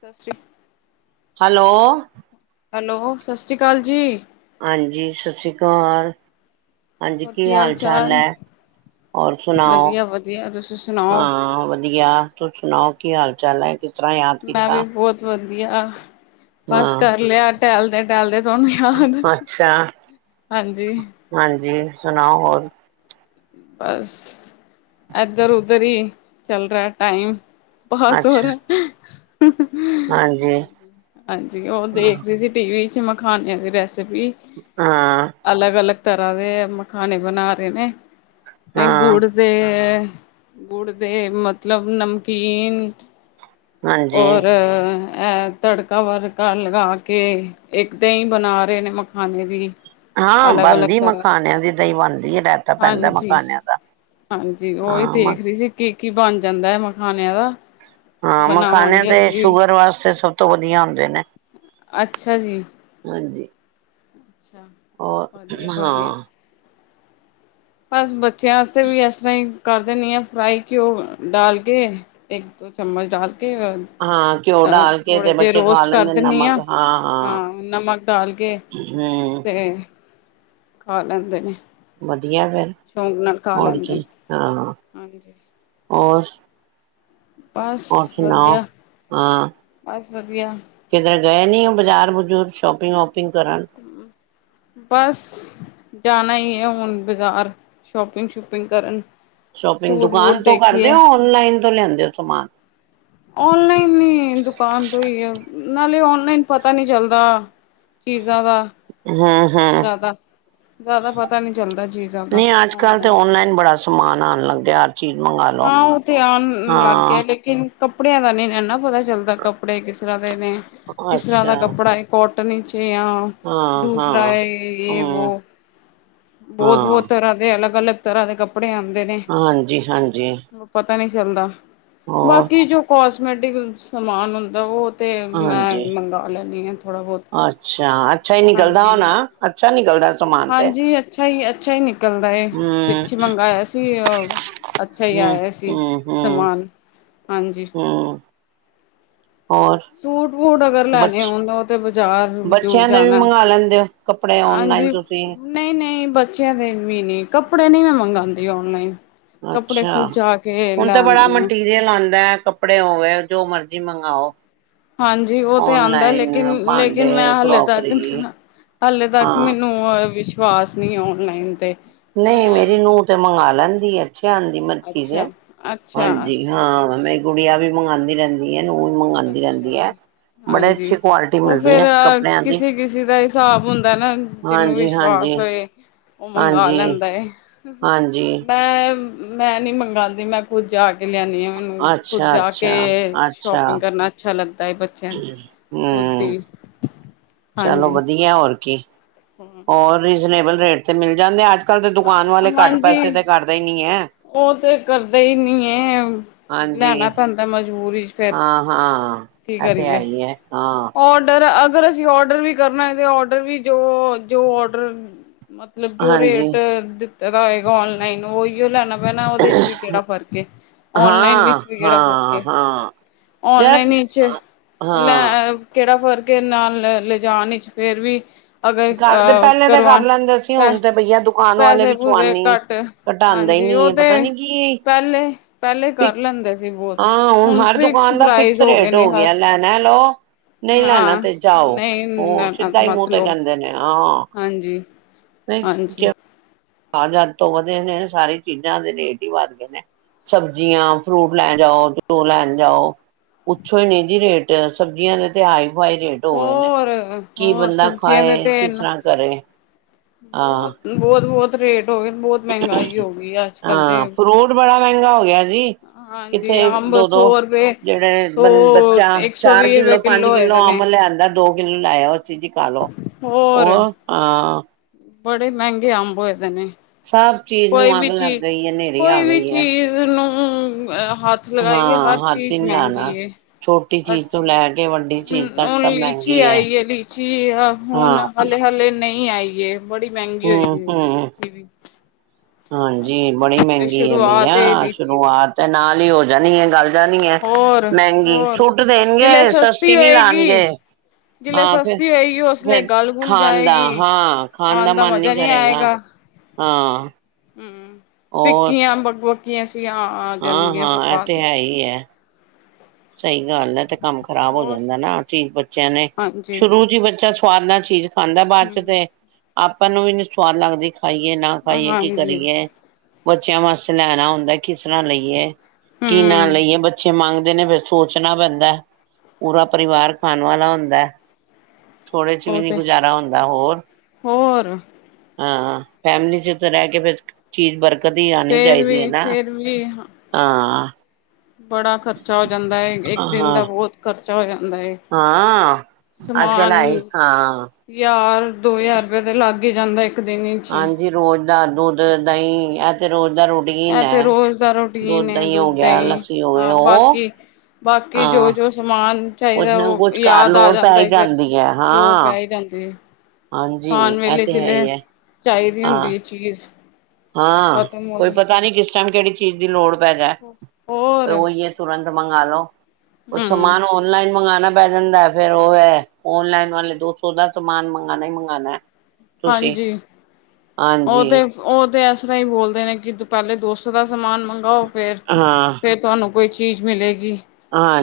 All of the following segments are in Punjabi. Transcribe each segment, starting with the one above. ਸਤਿ ਸ਼੍ਰੀ ਹੈਲੋ। ਹੈਲੋ, ਸਤਿ ਸ਼੍ਰੀ ਅਕਾਲ ਜੀ। ਹਾਂਜੀ, ਸਤਿ ਸ਼੍ਰੀ ਅਕਾਲ। ਹਾਂਜੀ, ਕੀ ਹਾਲ ਚਾਲ ਹੈ? ਹੋਰ ਸੁਣਾਓ, ਵਧੀਆ ਵਧੀਆ ਤੁਸੀਂ ਸੁਣਾਓ ਹਾਂ ਵਧੀਆ। ਤੁ ਸੁਣਾਓ ਕੀ ਹਾਲ ਚਾਲ ਹੈ? ਕਿ ਤਰ੍ਹਾਂ ਯਾ ਮੈਂ ਵੀ ਬਹੁਤ ਵਧੀਆ, ਬਸ ਹਾਂ ਕਰ ਲਿਆ ਟਹਿਲਦੇ-ਟਹਿਲਦੇ ਤੁਹਾਨੂੰ ਯਾਦ, ਅੱਛਾ ਹਾਂਜੀ। ਹਾਂਜੀ, ਸੁਣਾਓ ਹੋਰ? ਬਸ, ਏਧਰ-ਔਦਰ ਹੀ ਚੱਲ ਰਿਹਾ ਟਾਈਮ। ਬਸ, ਹੋਰ ਅੱਛਾ ਹਾਂਜੀ ਹਾਂਜੀ, ਉਹ ਤੇਂ ਹਾਂ ਦੇਖ ਰਹੀ ਸੀ ਟੀਵੀ'ਚ ਮਖਾਨਿਆਂ ਦੀ ਰੈਸਿਪੀ ਹਾਂ। ਅਲੱਗ-ਅਲੱਗ ਤਰ੍ਹਾਂ ਦੇ, ਮਖਾਣੇ ਬਣਾ ਰਹੇ ਨੇ। ਹਾਂ ਗੁੜ ਦੇ, ਗੁੜ ਦੇ ਮਤਲਬ, ਨਮਕੀਨ ਹਾਂਜੀ ਔਰ ਇਹ ਤੜਕਾ-ਵਰਕਾ ਲਗਾ ਕੇ, ਇੱਕ ਤੇ ਦਹੀ ਬਣਾ ਰਹੇ ਨੇ ਮਖਾਨਣੇ ਦੀ। ਹਾਂ, ਅਲੱਗ-ਅਲੱਗ ਬਣਦੀ ਤਰ੍ਹਾਂ ਮਖਾਨਿਆਂ ਦੀ ਦਹੀਂ ਬਣਦੀ, ਰਹਿਤਾ ਪੈਂਦਾ ਹਾਂਜੀ। ਮਖਾਨਿਆਂ ਦਾ। ਹਾਂਜੀ, ਔਹੀ ਹਾਂ ਮ ਦੇਖ ਰਹੀ ਸੀ ਕੀ-ਕੀ ਬਣ ਜਾਂਦਾਏ, ਮਖਾਣਿਆਂ ਦਾ। ਹਾਂ, ਮਖਾਾਨਿਆਂ ਬਣਾਵਾਂਗੇ ਤੇ ਅਸੀਂ ਵੀ ਸ਼ੂਗਰ ਵਾਸਤੇ ਸਭ ਤੋਂ ਵਧੀਆ ਹੁੰਦੇ ਨੇ। ਅੱਛਾ ਜੀ। ਹਾਂਜੀ। ਅੱਛਾ, ਔਰ ਵਧੀਆ ਵਧੀਆ। ਹਾਂ ਬਸ, ਬੱਚਿਆਂ ਆਸਤੇ ਵੀ ਇਸ ਤਰ੍ਹਾਂ ਕਰ ਦਿੰਨੀ ਆ ਫਰਾਈ ਘਿਓ ਡਾਲ ਕੇ, ਇੱਕ-ਦੋ ਚਮਚ ਡਾਲ ਕੇ। ਹਾਂ, ਘਿਓ ਅ ਡਾਲ ਕੇ ਥੋੜੇ ਤੇ ਜਿਹੇ ਬੱਚੇ ਖਾ ਰੋਸਟ ਕਰ ਲੈਂਦੇ ਨੇ ਦਿੰਦੀ ਨਮਕ, ਹਾਂ ਹਾਂ। ਨਮਕ ਡਾਲ ਕੇ ਹੂੰ। ਤੇ ਖਾ ਲੈਂਦੇ ਨੇ। ਵਧੀਆ ਫਿਰ ਸ਼ੌਂਕ ਨਾਲ ਖਾ ਹੋਰ ਲੈਂਦੇ ਕੀ ਨੇ ਹਾਂ, ਹਾਂਜੀ ਹੋਰ? ਬਸ ਹੋਰ ਸੁਣਾਓ ਵਧੀਆ, ਬਸ ਵਧੀਆ। ਕਿਧਰੇ ਗਏ ਨਹੀਂ ਓ ਬਾਜ਼ਾਰ-ਬਜੂਰ, ਸ਼ੋਪਿੰਗ-ਵੋਪਿੰਗ ਕਰਨ? ਹਮ [unintelligible] ਬਸ, ਜਾਣਾ ਹੀ ਆ ਹੁਣ ਬਜ਼ਾਰ ਸ਼ੋਪਿੰਗ ਸ਼ੂਪਿੰਗ ਕਰਨ। ਸ਼ੋਪਿੰਗ ਸੂਟ ਵੂਟ ਦੁਕਾਨ ਤੋਂ ਕਰਦੇ ਦੇਖੀਏ ਹੋ, ਔਨਲਾਈਨ ਤੋਂ ਲਿਆਂਦੇ ਹੋ ਸਮਾਨ? ਔਨਲਾਈਨ ਨਹੀਂ, ਦੁਕਾਨ ਤੋਂ ਹੀ ਨਾਲੇ ਔਨਲਾਈਨ ਪਤਾ ਨੀ ਚੱਲਦਾ। ਚੀਜ਼ਾਂ ਦਾ ਹਮ ਹਮ ਜਾਦਾ, ਜਾਦਾ ਪਤਾ ਨੀ ਚੱਲਦਾ। ਚੀਜ਼ਾਂ ਦਾ ਨਹੀਂ, ਅੱਜ-ਕੱਲ ਤੇ ਔਨਲਾਈਨ ਬੜਾ ਸਮਾਨ ਆਉਣ ਲੱਗ ਗਿਆ, ਹਰ ਚੀਜ਼ ਮੰਗਾ ਹਾਂ, ਉਹ ਤੇ ਆਣ ਲੱਗ ਗਿਆ ਲੇਕਿਨ ਕੱਪੜਿਆਂ ਦਾ ਨਹੀਂ ਨਾ ਪਤਾ ਚੱਲਦਾ, ਕੱਪੜੇ ਕਿਸ ਤਰ੍ਹਾਂ ਦੇ ਨੇ, ਕਿਸ ਤਰ੍ਹਾਂ ਦਾ ਅੱਛਾ ਕੱਪੜਾ ਏ। ਕੋਟਨ ਵਿੱਚ ਆ, ਹਾਂ ਦੂਸਰਾ ਹਾਂ ਏ ਯੇ ਹਮ ਵੋ। ਬਹੁਤ ਹਾਂ ਬਹੁਤ ਤਰ੍ਹਾਂ ਦੇ ਅਲੱਗ- ਅਲੱਗ ਤਰ੍ਹਾਂ ਦੇ ਕੱਪੜੇ ਆਂਦੇ ਨੇ। ਹਾਂਜੀ ਹਾਂਜੀ ਪਤਾ ਨਹੀਂ ਚੱਲਦਾ, ਹੋਰ ਬਾਕੀ ਜੋ ਕੋਸਮੈਟਿਕ ਸਮਾਨ ਹੁੰਦਾ ਉਹ ਤੇ ਮੈਂ ਹਾਂਜੀ ਮੰਗਾਂ ਲੈਂਦੀ ਆ ਥੋੜ੍ਹਾ ਬਹੁਤ, ਅੱਛਾ ਅੱਛਾ ਹੀ ਨਿਕਲਦਾ ਹਾਂਜੀ। ਹੋਣਾ ਅੱਛਾ ਨਿਕਲਦਾ ਸਮਾਨ ਤੇ। ਹਾਂਜੀ ਅੱਛਾ ਹੀ ਅੱਛਾ ਹੀ ਨਿਕਲਦਾ ਏ, ਹੂੰ ਪਿੱਛੇ ਮੰਗਾਇਆ ਸੀ ਉਹ ਅੱਛਾ ਹੂੰ ਆਇਆ ਸੀ ਹੂੰ ਹੂੰ ਸਮਾਨ ਹਾਂਜੀ। ਹੂੰ ਹੋਰ? ਸੂਟ, ਬੂਟ ਅਗਰ ਲੈਣੇ ਬੱਚ ਹੋਣ ਉਹ ਤੇ ਬਜ਼ਾਰ ਬਜ਼ੂਰ ਬੱਚਿਆਂ ਦੇ ਵੀ ਜਾਣਾ, ਮੰਗਵਾ ਲੈਂਦੇ ਹੋ ਕੱਪੜੇ ਔਨਲਾਈਨ ਹਾਂਜੀ। ਤੁਸੀਂ ਨਹੀਂ ਨਹੀਂ, ਬੱਚਿਆਂ ਦੇ ਵੀ ਨਹੀਂ ਕੱਪੜੇ ਨਹੀਂ ਮੈਂ ਮੰਗਾਂ ਦੀ ਔਨਲਾਈਨ। ਕੱਪੜੇ ਖ਼ੁਦ ਜਾ ਕੇ ਲੈ ਆਉਣੀ ਆ। ਤੇਲ ਆਂਦਾ, ਕੱਪੜੇ ਹੋਵੇ ਜੋ ਮਰਜ਼ੀ ਮੰਗਾ ਓ। ਹਾਂਜੀ, ਉਹ ਤੇ ਆਂਦਾ ਲੇਕਿਨ ਲੇਕਿਨ ਮੈਂ ਭਾਂਡੇ ਹਾਲੇ ਤੱਕ ਕਰੋਕਰੀ ਹੱਲੇ ਤੱਕ ਹਾਂ ਮੈਨੂੰ ਵਿਸ਼ਵਾਸ ਨਹੀਂ ਔਨਲਾਈਨ ਤੇ। ਨਹੀਂ, ਮੇਰੀ ਮੈਂ ਨੂੰਹ ਤੇ ਮੰਗਾਂ ਲੈਂਦੀ ਐ, ਅੱਛੇ ਆਂਦੀ ਮੈ ਵੇਖੀ ਦੇ ਅੱਛਾ, ਆ, ਅੱਛਾ, ਹਾਂਜੀ ਅੱਛੇ ਹੁੰਦੇ ਨੇ ਹਾਂ, ਮੇਰੀ ਗੁੜੀਆਂ ਵੀ ਮੰਗਾਂ ਦੀ ਰਹਿੰ ਰਹਿੰਦੀ, ਨੂੰਹ ਵੀ ਮੰਗਾਂ ਦੀ ਅੱਛਾ ਰਹਿੰਦੀ ਐ, ਜੀ, ਬੜੇ ਹਾਂਜੀ। ਅੱਛੀ ਕੁਆਲਿਟੀ ਮਿਲਦੀ ਐ ਕੱਪੜਿਆਂ ਦੀ। ਕਿਸੀ ਦਾ ਹਿਸਾਬ ਹੁੰਦਾ ਨਾ, ਜਿਹਨੂੰ ਹਾਂਜੀ, ਹਾਂਜੀ, ਵਿਸ਼ਵਾਸ ਹੋਏ। ਉਹ ਮੰਗਵਾ ਹਾਂਜੀ, ਲੈਂਦਾ ਏ। ਹਾਂਜੀ। ਮੈਂ ਮੈਂ ਨੀ ਮੰਗਾਂ ਦੀ ਮੈਂ ਖ਼ੁਦ ਜਾ ਕੇ ਲਿਆਣੀ ਆ, ਮੈਨੂੰ ਖ਼ੁਦ ਅੱਛਾ, ਜਾ ਕੇ ਅੱਛਾ, ਅੱਛਾ ਸ਼ੋਪਿੰਗ ਕਰਨਾ ਅੱਛਾ ਲੱਗਦਾ ਏ, ਬੱ ਬੱਚਿਆਂ ਲਈ, ਖ਼ੁਦ ਹੂੰ ਦੀ। ਚਲੋ ਵਧੀਆ ਹੋਰ ਕੀ, ਹੋਰ ਰੀਜਨੇਬਲ ਰੇਟ ਤੇ ਮਿਲ ਜਾਂਦੇ ਅੱ ਅੱਜ-ਕੱਲ ਤੇ ਦੁਕਾਨ ਹਾਂ ਵਾਲੇ ਘੱਟ ਹਾਂਜੀ। ਪੈਸੇ ਤੇ ਕਰਦੇ ਹੀ ਨੀ ਐ। ਉਹ ਤੇ ਕਰਦੇ ਹੀ ਨੀ ਏ, ਹਾਂਜੀ, ਲੈਣਾ ਪੈਂਦਾ ਮਜਬੂਰੀ ਚ। ਫਿਰ ਹਾਂ, ਹਾਂ ਕੀ ਇਹ ਤੇ ਹੈ ਕਰੀਏ ਹੀ ਹੈ ਹਾਂ। ਔਡਰ ਅਗਰ ਅਸੀਂ ਔਡਰ ਵੀ ਕਰਨਾ ਹੋਏ ਤੇ ਔਡਰ ਵੀ ਜੋ ਜੋ ਔਡਰ ਮਤਲਬ ਜੋ ਹਾਂਜੀ, ਰੇਟ ਦਿੱਤੇ ਦਾ ਹੋਏਗਾ ਔਨਲਾਈਨ ਓਈਓ ਲੈਣਾ ਵਾਲਾ ਓਦੇ 'ਚ ਵੀ ਕੇੜਾ ਫ਼ਰਕ ਏ, ਔਨਲਾਈਨ ਹਾਂ, ਵਿੱਚ ਵੀ ਕੇੜਾ ਫਰਕ ਹਾਂ, ਏ ਹਾਂ ਔਨਲਾਈਨ ਯਾਰ ਇਚ ਲੈ ਹਾਂ ਕੇੜਾ ਫਰਕ ਏ ਨਾਲ ਲੇ ਲੇਜਾਣ ਚ ਫੇਰ ਵੀ ਅਗਰ ਘਰਦੇ ਅ ਪੈਲੇ ਤਾਂ ਕਰ ਕਰਵਾਣ ਲੈਂਦੇ ਸੀ ਪੈ ਹੁਨ ਤੇ ਬਈਆ ਦੁਕਾਨ ਵਾਲੇ ਪੈਸੇ ਵੀ ਪੂਸੇ ਚਵਾਨੀ ਘੱਟ ਘਟੈਦੇ ਹਾਂਜੀ ਉਹ ਈਨੀ, ਤੇ ਪਤਾ ਨੀ ਕੀ ਪਹਿਲੇ ਪਹਿਲੇ ਕਰ ਲੈਂਦੇ ਸੀ ਬਹੁਤ ਆ, ਹੁਣ ਹਰ ਫਿਕਸਡ ਦੁਕਾਨ ਦਾ ਫਿਕਸ ਪ੍ਰਾਈਜ਼ ਗਏ ਰੇਟ ਨੇ ਹੋ ਹਰ ਗਿਆ, ਲੈਣਾ ਲਓ ਨਈਂ ਲੈਣਾ ਹਾਂ ਤੇ ਜਾਓ, ਨਹੀਂ ਓ ਸਿੱਧਾ ਈ ਮੂੰਹ ਤੇ ਮਤਲਬ ਕੈਂਦੇ ਨੇ। ਹਾਂ, ਹਾਂਜੀ ਨਈ ਹਾਂਜੀ ਕਯਾ ਪਤਾ। ਆ ਜਦ ਤੋਂ ਵਧੇ ਸਾਰੇ ਚੀਜਾਂ ਦੇ ਰੇਟ ਈ ਵੱਧ ਗਏ ਨੇ। ਸਬਜ਼ੀਆਂ, ਫਰੂਟ ਲੈਣ ਜਾਓ, ਘਿਓ ਲੈਣ ਜਾਓ। ਪੁੱਛੋ ਈ ਨਈ ਜੀ ਰੇਟ, ਸਬਜ਼ੀਆਂ ਦੇ ਤੇ ਹਾਈ-ਫਾਈ ਰੇਟ। ਹੋ ਗਏ ਨੇ ਹੋਰ ਕੀ ਹੋਰ ਬੰਦਾ ਸਬਜ਼ੀਆਂ ਖਾਏ, ਕਿਸ ਤਰ੍ਹਾਂ ਕਰੇ? ਹਾਂ ਬੋਤ ਬੋਤ-ਬੋਤ ਰੇਟ ਹੋ ਗਏ ਬੋਤ। ਹਾਂ, ਫਰੂਟ ਬੜਾ ਮੈਂਗਾ ਹੋ ਗਿਆ ਜੀ। ਹਾਂਜੀ ਕਿੱਥੇ ਅੰਬ ਦੋ-ਦੋ ਸੌ ਰੁਪਏ ਜੇੜੇ ਸੌ ਬ ਬੱਚਾ ਇੱਕ ਸੌ ਚਾਰ ਵੀਹ ਰੁਪਏ ਕਿੱਲੋ ਪੰਜ ਹੋਏ ਦੇ ਕਿੱਲੋ ਨੇ ਅੰਬ ਲੀਐਦਾਂ, ਦੋ ਕਿੱਲੋ ਲੈਯਾ ਓ ਓਦੇ ਚ ਖਾਲੋ। ਹੋਰ। ਹੋਰ, ਹਾਂ। ਬੜੇ ਮੈਂਗੇ ਅੰਬ ਹੋਏ ਦੇ ਨੇ। ਸਭ ਚੀਜ਼ ਕੋਈ ਨੂੰ ਅੱਗ ਵੀ ਲੱਗ ਚੀਜ਼ ਗਈ ਐ, ਨੇਰੀ ਆ ਕੋਈ ਵੀ ਗਈ ਐ। [unintelligible] ਨੂੰ ਹੱਥ ਲਗਾਈਏ ਹਰ ਹਾਂ ਹੱਥ ਹੀ ਚੀਜ਼ ਨੀ ਮੈਂਗੀ ਲਾਣਾ। ਏ। ਛੋਟੀ ਹਰ ਤੋਂ ਚੀਜ਼, ਲੈ ਕੇ ਵੱਡੀ ਚੀਜ਼ ਤੱਕ ਹੁਣ ਸਭ ਲੀਚੀ ਮਹਿੰਗੀ ਹੈ। ਆਈ ਏ ਲੀਚੀ ਹਾਂ ਹੁਨ ਹਲੇੇ-ਹਲੇ ਨਈ ਆਈ ਏ, ਬੜੀ ਮੈਂਗੀ ਹੋਏਗੀ ਹੂੰ-ਹੂੰ। ਲੀਚੀ ਵੀ। ਹਾਂਜੀ, ਬੜੀ ਹਲੇ ਮੈਂਗੀ ਐ ਸ਼ੁਰੂਆਤ ਏ ਬਈਆ, ਲੀਚੀ ਦੀ ਸ਼ੁਰੂਆਤ ਐ ਨਾਲ ਈ ਹੋ ਜਾਣੀਐ ਗੱਲ ਦਾ ਨੀ ਐ ਮੈਂਗੀ, ਹੋਰ-ਹੋਰ ਸੁੱਟ ਜਿਲੇ ਦੇਣਗੇ ਸਸਤੀ ਨੀ ਹੋਏਗੀ ਲਾਣਗੇ। ਜਿਲੇ ਆਂ ਫੇ ਸਸਤੀ ਹੋਏਗੀ ਉਸਲੇ ਫੇਰ ਗਲ-ਗੁਲ ਖਾਣ ਦਾ ਜਾਏਗੀ। ਹਾਂ, ਖਾਣ ਦਾ ਮਨ ਨੀ ਮਜ਼ਾ ਨਹੀਂ ਕਰੇਗਾ। ਆਏਗਾ ਹਾਂ। ਹੂੰ ਹੋਰ ਫਿੱਕੀਆਂ ਬਕ ਬਕੀਆਂ ਜੀਆ ਆ ਜਾਣਗੀਆਂ ਫਿਰ ਬਾਅ ਸਈ ਐ। ਸਈ ਗੱਲ ਐ, ਤੇ ਕੰਮ ਖ਼ਰਾਬ ਹੋ ਹੋਰ ਜਾਂਦਾ ਐਨਾ ਐ ਚੀ ਬੱਚਿਆਂ ਨੇ, ਹਾਂਜੀ ਸ਼ੁਰੂ ਚ ਈ ਬੱਚਾ ਸਵਾਦ ਨਾਲ ਚੀਜ ਖਾਂਦੈ, ਬਾਦ ਚ ਹਮ ਤੇ ਆਪਾਂ ਨੂੰ ਵੀ ਨੀ ਸਵਾਦ ਲੱਗਦੀ। ਖਾਈਏ ਨਾ ਖਾਈਏ, ਕੀ ਹਾਂਜੀ ਕਰੀਏ? ਬੱਚਿਆਂ ਵਾਸਤੇ ਲੈਣਾ ਹੁੰਦਾ ਕਿਸ ਤਰਾਂ ਲਈਏ? ਕਿਹਨਾਂ ਹਮ ਲਈਏ ਬੱਚੇ ਮੰਗਦੇ ਨੇ ਫੇਰ। ਸੋਚਣਾ ਪੈਂਦੈ, ਪੂਰਾ ਪਰਿਵਾਰ ਖਾਨ ਵਾਲਾ ਹੁੰਦੈ। ਥੋੜੇ ਚ ਵੀ ਉਹ ਨੀ ਤੇ ਗੁਜ਼ਾਰਾ ਹੁੰਦਾ ਹੋਰ ਹੋਰ ਹਾਂ, ਫੈਮਿਲੀ ਚ ਤੇ ਰੈ ਕੇ ਫੇਰ ਚੀਜ ਬਰਕਤ ਈ ਆਣੀ ਫੇਰ ਚਾਈਦੀ ਵੀ ਐਨਾ, ਫੇਰ ਵੀ ਹਾਂ। ਬੜਾ ਖਰਚਾ ਹੋ ਜਾਂਦਾ ਏ, ਏਕ ਦਿਨ ਹਾਂ ਦਾ ਬੌਤ ਖਰਚਾ ਹੋ ਜਾਂਦਾ ਏ। ਹਾਂ, ਅੱਜ-ਕੱਲ ਹੈ ਈ, ਹਾਂ। ਯਾਰ, ਦੋ ਯਾਰ ਰੁਪਏ ਤੇ ਲੱਗ ਈ ਜਾਂਦੈ। ਹਾਂਜੀ, ਰੋਜ਼ ਦਾ ਦੁੱਧ, ਦਈ ਐ ਤੇ ਰੋਜ਼ ਦਾ ਰੋ ਟੀਨ ਇਹ ਤੇ ਐ, ਰੋਜ਼ ਦਾ ਰੂਟੀਨ ਦੁੱਧ ਹੈ ਦਈ ਹੋ ਗਿਆ, ਦਹੀਂ ਲੱਸੀ ਹੋ ਗੀ ਹਾਂ ਓ ਬਾਕੀ ਬਾਕੀ ਜੋ ਹਾਂ, ਜੋ ਸਮਾਨ ਕੁੱਛ ਚਾਹੀਦਾ ਨਾ ਉਹ ਕੁਛ ਘਰ ਯਾਦ ਆ ਲੋੜ ਪੈ ਜਾਂਦਾ ਈ ਹੈ ਫਿਰ ਜਾਂਦੀ ਆ, ਲੋੜ ਹਾਂ। ਪੈ ਹੀ ਜਾਂਦੀ ਹੈ ਹਾਂਜੀ ਖਾਣ ਇਹ ਵੇਲੇ ਤੇ ਹੈ ਜੀਲੇ ਹੀ ਹੈ ਚਾਈਦੀ ਹਾਂ ਹੁੰਦੀ ਐ ਚੀਜ਼। ਹਾਂ ਖਤਮ ਹੋ ਕੋਈ ਜਾ ਪਤਾ ਨੀ ਕਿਸ ਟਾਈਮ ਕੇੜੀ ਚੀਜ਼ ਦੀ ਲੋੜ ਪੈ ਜਾਏ ਹੋਰ ਤੇ ਓਈ ਤੁਰੰਤ ਮੰਗਾ ਲੋ ਕੁਛ ਹੂੰ ਸਮਾਨ ਔਲਾਈਨ ਮਂਗਾਣਾ ਪੈ ਜਾਂਦਾ ਐ ਫੇਰ ਓ ਹੈ ਔਨਲਾਈਨ ਵਾਲੇ ਦੋ ਸੌ ਦਾ ਸਮਾਨ ਮੰਗਾਣਾ ਈ ਮੰਗਾਣਾ। ਹਾਂਜੀ ਓ ਹਾਂਜੀ ਤੇ ਓ ਤੇ ਇਸ ਤਰ੍ਹਾਂ ਈ ਬੋਲਦੇ ਨੇ ਕਿ ਪਹਿਲੇ ਦੋਸੋ ਦਾ ਸਮਾਨ ਮੰਗਾਓ ਫੇਰ ਹਾਂ ਫ ਤੁਆਨੂੰ ਕੋਈ ਚੀਜ਼ ਮਿਲੇਗੀ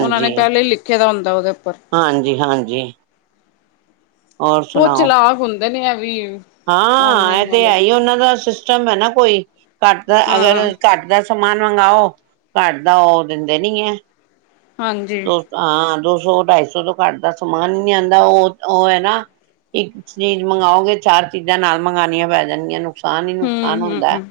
ਓਨਾਂ ਨੇ ਪੈਲੇ ਈ ਲਿਖੇ ਦਾ ਹੁੰਦਾ ਓਦੇ ਉੱਪਰ। ਹਾਂਜੀ ਹਾਂਜੀ। ਹੋਰ ਬਹੁਤ ਸੁਣਾਓ ਚਲਾਕ ਹੁੰਦੇ ਨੇ ਐ ਵੀ। ਹਾਂ ਇਹ ਔਨਲਾਈਨ ਤੇ ਹੈ ਵਾਲੇ ਈ ਓ ਨਾਂ ਦਾ ਸਿਸਟਮ ਐ ਨਾ ਕੋਈ ਘੱਟ ਦਾ ਅਗਰ ਹਾਂ ਘੱਟ ਦਾ ਸਮਾਨ ਮੰਗਓ ਘੱਟ ਦਾ ਓ ਦਿੰਦੇ ਨੀ ਹੈ। ਹਾਂਜੀ। ਦੋ ਹਾਂ ਦੋ ਸੌ ਢਾਈ ਸੌ ਤੋਂ ਘੱਟ ਦਾ ਸਮਾਨ ਈ ਨੀ ਆੰਦਾ ਓ ਓ ਹੈ ਨਾ ਇੱਕ ਚੀਜ਼ ਮੰਗਾਓਗੇ ਚਾਰ ਚੀਜ਼ਾਂ ਨਾਲ ਮੰਗਉਣੀਆਂ ਪੈ ਜਾਂਗਿਆਂ ਨੁਕਸਾਨ ਈ ਹੂੰ ਨੁਕਸਾਨ ਹੁੰਦਾ। ਹੂੰ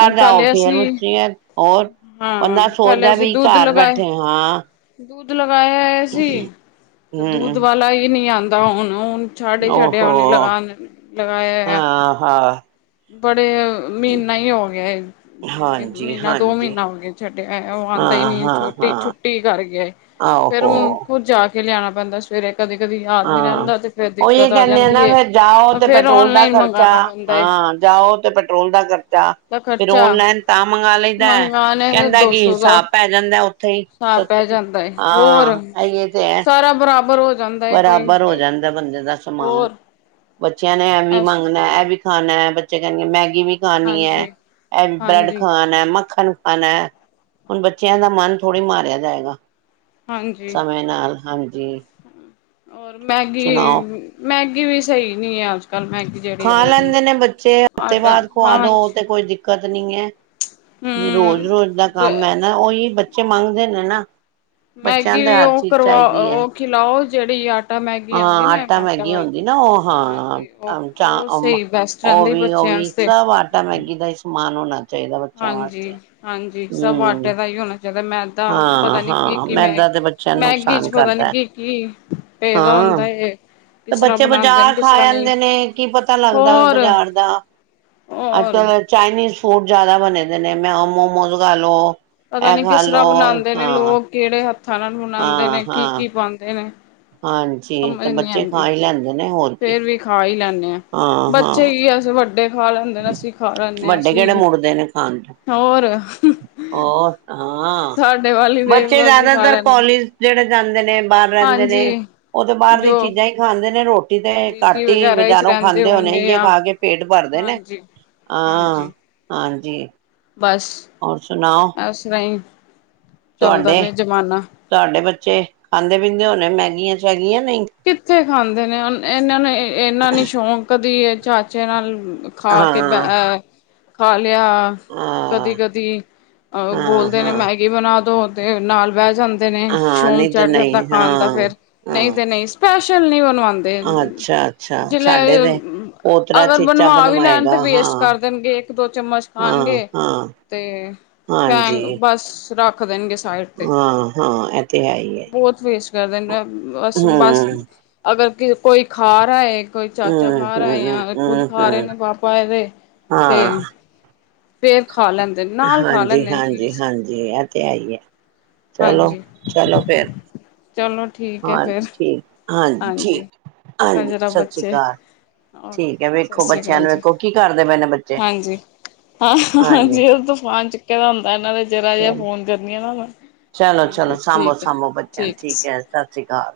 ਹੁਣ ਜਾਓ ਪਹਿਲੇ ਫੇਰ ਅਸੀਂ [unintelligible] ਹੋਰ ਹਾਂ ਬੰਦਾ ਪਹਿਲੇ ਸੋਚਦਾ ਅਸੀਂ ਵੀ ਦੁੱਧ ਘਰ ਲਗਾਏ ਬੈਠੇ ਆ ਹਾਂ। ਦੁੱਧ ਲਗਾਇਆ ਹੋਇਆ ਸੀ ਤੇ ਦੁੱਧ ਹਮ ਵਾਲਾ ਈ ਨੀ ਆੰਦਾ ਹੁਣ ਛਾਡੇ ਛਡਿਆ ਓਨੇ ਓਹੋ ਲਗਾ ਲਗਾਇਆ ਹਾਂ ਹਾਂ [unintelligible] ਬੜੇ ਅ ਮਹੀਨਾ ਈ ਹੋ ਗਿਆ। ਹਾਂਜੀ ਮਹੀਨਾ ਦੋ ਹਾਂਜੀ ਮਹੀਨਾ ਹੋ ਗਿਆ ਛੱਡਿਆ ਓ ਹਾਂ ਆੰਦਾ ਈ ਨੀ ਹਾਂ ਛੋਟੀ ਹਾਂ ਛੁੱਟੀ ਕਰ ਗਿਆ ਏ ਫੇਰ ਆਹੋ ਹੁਣ ਖੁਦ ਜਾ ਕੇ ਲਿਆਣਾ ਪੈਂਦਾ ਫੇਰ ਏ ਕਦੀ ਕਦੀ ਯਾਦ ਨੀ ਹਾਂ ਰੈਂਦਾ ਤੇ ਫੇਰ ਦਿੱਕਤ ਉਹੀ ਆ ਕਹਿੰਦੇ ਜਾਂਦੀ ਨਾ ਏ ਫੇਰ ਜਾਓ ਤਾਂ ਤੇ ਫੇਰ ਪੈਟਰੋਲ ਦਾ ਔਨਲਾਈਨ ਖਰਚਾ ਮੰਗਾਣਾ ਪੈਂਦਾ ਏ ਹਾਂ ਜਾਓ ਤੇ ਪੈਟਰੋਲ ਦਾ ਖਰਚਾ। ਦਾ ਫੇਰ ਖਰਚਾ ਓਨਲਾਈਨ ਤਾਂ ਮੰਗਾ ਲੈਂਈਦਾ ਮੰਗਾਣੇ ਦਾ ਕੈਂਦਾ ਦੋ ਕਿ ਸੌ ਦਾ ਹਿਸਾਬ ਪੈ ਜਾਂਦਾ ਉੱਥੇ ਹੀ। [unintelligible] ਪੈ ਸਸਤੇ ਜਾਂਦਾ ਏ ਹੋਰ ਹਾਂ ਇਹ ਤੇ ਹੈ ਸਾਰਾ ਬਰਾਬਰ ਹੋ ਜਾਂਦਾ ਏ ਕੋਈ ਬਰਾਬਰ ਹੋ ਜਾਂਦਾ ਬੰਦੇ ਦਾ ਸਮਾਨ। ਹੋਰ ਬੱਚਿਆਂ ਨੇ ਇਹ ਵੀ ਐਸ ਮੰਗਣਾ ਇਹ ਵੀ ਖਾਣਾ ਬੱਚੇ ਕਹਣਗੇ ਮੈਗੀ ਵੀ ਖਾਣੀ ਹੈ ਹਾਂਜੀ, ਇਹ ਬ੍ਰੈਡ ਹਾਂਜੀ, ਖਾਣਾ ਮੱਖਣ ਖਾਣਾ। ਹੁਣ ਬੱਚਿਆਂ ਦਾ ਮਨ ਥੋੜ੍ਹੀ ਮਾਰਿਆ ਜਾਏਗਾ ਹਾਂਜੀ। ਸਮੇਂ ਨਾਲ ਹਾਂਜੀ। ਹੋਰ ਮੈਗੀ ਸੁਣਾਓ ਮੈਗੀ ਵੀ ਸਹੀ ਨੀ ਹੈ ਅੱਜ ਕੱਲ ਮੈਗੀ ਜਿਹੜੀ ਖਾ ਆਈ ਦੀ। ਲੈਂਦੇ ਨੇ ਬੱਚੇ ਹਫ਼ਤੇ ਆਟਾ ਬਾਅਦ ਖਵਾ ਦੋ ਹਾਂਜੀ, ਤੇ ਕੋਈ ਦਿੱਕਤ ਨੀ ਹੈ। ਰੋਜ਼ ਹੂੰ। ਰੋਜ਼ ਦਾ ਕੰਮ ਹੈ ਨਾ ਉਹੀ ਬੱਚੇ ਮੰਗਦੇ ਨੇ ਨਾ। ਬੱਚਿਆਂ ਮੈਗੀ ਦੇ ਵੀ ਹਰ ਉਹ ਚੀਜ਼ ਕਰਵਾ ਚਾਹੀਦੀ ਹੈ ਉਹ ਖਿਲਾਓ ਜਿਹੜੀ ਆਟ ਹਾਂ ਆਟਾ ਮੈਗੀ ਹੁੰਦੀ ਨਾ ਉਹ ਹਾਂਜੀ, ਉਹ ਹਾਂ ਚ ਉਹ ਸਹੀ ਬੈਸਟ ਉਹ ਰਹਿੰਦੀ ਵੀ ਉਹ ਬੱਚਿਆਂ ਵੀ ਆਸਤੇ। ਸਭ ਆਟਾ ਮੈਗੀ ਦਾ ਹੀ ਸਮਾਨ ਹੋਣਾ ਚਾਹੀਦਾ ਬੱਚਿਆਂ ਹਾਂਜੀ, ਵਾਸਤੇ। ਹਾਂਜੀ ਸਭ ਹਮ ਆਟੇ ਦਾ ਹੀ ਹੋਣਾ ਚਾਹੀਦਾ ਮੈਂ ਤਾਂ ਹਾਂ ਪਤਾ ਨੀ ਕੀ ਹਾਂ ਕੀ ਮੈਂ ਮੈਦਾ ਤੇ ਬੱਚਿਆਂ ਨੂੰ ਮੈਗੀ ਚ ਨੁਕਸਾਨ ਪਤਾ ਨੀ ਕਰਦਾ ਕੀ ਕੀ ਪਏਦਾ ਹਾਂ ਹੁੰਦਾ ਏ ਤੇ ਕਿਸ ਤਰ੍ਹਾਂ ਬੱਚੇ ਬਣਾਂਦੇ ਨੇ ਬਜ਼ਾਰ ਕਿਸ ਖਾ ਤਰ੍ਹਾਂ ਨਹੀਂ, ਆੰਦੇ ਨੇ ਕੀ ਪਤਾ ਲੱਗਦਾ ਵੇ ਹੋਰ, ਬਜ਼ਾਰ ਦਾ। [unintelligible] ਅੱਜ ਕਲ ਚਾਈਨੀਜ਼ ਫੂਡ ਜ਼ਿਆਦਾ ਬਣੇ ਦੇ ਨੇ ਮ ਮੋਮੋਜ਼ ਖਾ ਲਓ। ਪਤਾ ਐ ਨੀ ਕਿਸ ਖਾਲੋ ਤਰ੍ਹਾਂ ਬਣਾਉਂਦੇ ਨੇ ਹਾਂ। ਲੋਕ ਕਿਹੜੇ ਹੱਥਾਂ ਨਾਲ ਬਨਾਉਂਦੇ ਹਾਂ ਨੇ ਕੀ ਹਾਂ ਕੀ ਪਾਉਂਦੇ ਨੇ। ਹਾਂਜੀ ਸਮਝ ਤੇ ਨਹੀਂ ਬੱਚੇ ਖਾ ਆਉਂਦੀ ਹੀ ਲੈਂਦੇ ਨੇ ਹੋਰ ਕੀ। ਫੇਰ ਵੀ ਖਾ ਹੀ ਲੈਂਦੇ ਹਾਂ ਬੱਚੇ ਕੀ ਅਸੀਂ ਵੱਡੇ ਵਡੇ ਖਾ ਲੈਂਦੇ ਨੇ, ਅਸੀਂ ਖਾ ਲੈਂਦੇ ਹਾਂ। ਵੱਡੇ ਕਿਹੜੇ ਅਸੀਂ ਮੁੜਦੇ ਨੇ ਖਾਣ ਤੋਂ ਹੋਰ, ਹੋਰ ਹਾਂ ਸਾਡੇ ਵਾਲੀ ਬੱਚੇ ਦੇਖਲੋ ਅਸੀਂ ਖਾ ਜ਼ਿਆਦਾਤਰ ਲੈਂਦੇ ਹਾਂ ਕੋਲਜ ਜਿਹੜੇ ਜਾਂਦੇ ਨੇ। ਬਾਰ ਰਹਿੰਦੇ ਨੇ। ਹਾਂਜੀ ਉਹ ਤੇ ਬਾਰ ਦੀ ਜੋ ਚੀਜ਼ਾਂ ਈ ਖਾਂਦੇ ਨੇ, ਰੋਟੀ ਤੇ ਪੀਜੀ ਘੱਟ ਈ ਵਗੈਰਾ ਵਿੱਚ ਬਜ਼ਾਰੋਂ ਰਹਿੰਦੇ ਖਾਂਦੇ ਹੋਣੇ, ਹੋਣਗੇ ਇ ਜਾਂ ਖਾ ਕੇ ਪੇਟ ਭਰਦੇ ਨੇ। ਹਾਂਜੀ ਹਾਂ ਹਾਂਜੀ ਹਾਂਜੀ। ਬਸ। ਹੋਰ ਸੁਣਾਓ। ਇਸਰਾ ਈ ਚੱਲਦਾ ਤੁਹਾਡੇ ਪਿਆ ਜ਼ਮਾਨਾ। ਤੁਹਾਡੇ ਬੱਚੇ ਖਾਂਦੇ ਪੀਂਦੇ ਹੋਣੇ ਮੈਗੀਆਂ ਸ਼ੈਗੀਆਂ ਨਹੀਂ। ਕਿੱਥੇ ਖਾਂਦੇ ਨੇ, ਇਹਨਾਂ ਨੇ ਇਹਨਾਂ ਨੇ ਸ਼ੌਕ ਕਦੀ ਏ ਚਾਚੇ ਨਾਲ, ਖਾ ਕਿੱਦਾਂ ਹਾਂ ਅਹ, ਖਾ ਲਿਆ ਕਦੀ ਹਾਂ ਕਦੀ ਅਹ ਹਾਂ ਬੋਲਦੇ ਨੇ ਹਾਂ ਮੈਗੀ ਬਣਾ ਦੋ। ਤੇ ਨਾਲ ਬਹਿ ਜਾਂਦੇ ਨੇ ਹਾਂ ਸ਼ੌਕ ਨਹੀਂ ਤੇ ਚੜ੍ਹ ਜਾਂਦਾ ਨਹੀਂ ਖਾਣ ਦਾ ਹਾਂ ਫੇਰ ਨਹੀਂ ਹਾਂ ਤੇ ਨਹੀਂ। ਸਪੈਸ਼ਲ ਨਹੀਂ ਓਨੂੰ। [unintelligible] ਤੇ ਅੱਛਾ ਅੱਛਾ ਜਿਲੇ ਸਾਡੇ ਓ ਤੇ ਪੋਤਰਾ ਅਗਰ ਚੀਚਾ ਬਣਵਾ ਵੀ ਲੈਣ ਬਣਵਾਏਗਾ ਤੇ ਹਾਂ ਵੇਸਟ ਕਰ ਦੇਣਗੇੇ। ਇੱਕ ਦੋ ਚਮਚ ਹਾਂ ਖਾਣਗੇ ਹਾਂ ਤੇ ਹਾਂਜੀ ਫ ਬਸ ਰੱਖ। ਰੱਖ ਦੇਣਗੇ ਸਾਈਡ ਤੇ, ਹਾਂ ਹਾਂ ਇਹ ਤੇ ਹੈ ਹੀ ਹੈ ਬਹੁਤ ਵੇਸਟ ਕਰਦੇਣ ਗੇ, ਬਸ- ਬਸ ਹਮ ਅਗਰ ਕੋਈ ਖਾ ਰਾ ਏ। ਕੋਈ ਚਾਚਾ ਹਮ ਖਾ ਰਾ ਹਮ ਜਾਂ ਏ ਖੁਦ ਹਮ ਖਾ ਰੇ ਹਮ ਨੇ ਪਾਪਾ ਇਹਦੇ, ਤੇ ਹਾਂ ਫੇਰ ਖਾ ਲੈਣ। ਹਾਂਜੀ, ਹਾਂਜੀ, ਹਾਂਜੀ ਇਹ ਤੇ ਹੈ ਈ ਐ। ਹਾਂਜੀ ਚਲੋ। ਠੀਕ ਹੈ ਫਿਰ ਹਾਂਜੀ ਠੀਕ ਹਾਂਜੀ, ਠੀਕ ਹਾਂਜੀ ਜਰਾ ਸਤਿ ਸ੍ਰੀ ਬੱਚੇ। ਅਕਾਲ ਓ ਠੀਕ ਹੈ ਸਤਿ ਵੇਖੋ ਸ੍ਰੀ ਬੱਚਿਆਂ ਅਕਾਲ ਨੂੰ ਜੀ ਵੇਖੋ ਕੀ ਕਰਦੇ ਪਏ ਨੇ ਬੱਚੇ ਹਾਂਜੀ। ਹਾਂ ਹ ਜ ਹਾਂਜੀ ਉਹ ਤੂਫਾਨ ਚੁੱਕੇ ਦਾ ਹੁੰਦਾ। ਇਹਨਾਂ ਦਾ ਜ਼ਰਾ ਜਿਹਾ ਫੋਨ ਕਰਨੀ ਆ ਨਾ ਮੈਂ, ਚਲੋ-ਚਲੋ ਹਾਂਜੀ ਠੀਕ ਹੈ ਸਭੋ-ਸਭੋ ਬੱਚਿਆਂ ਨੂੰ ਠੀਕ ਹੈ। ਐ, ਸਤਿ ਸ਼੍ਰੀ ਅਕਾਲ।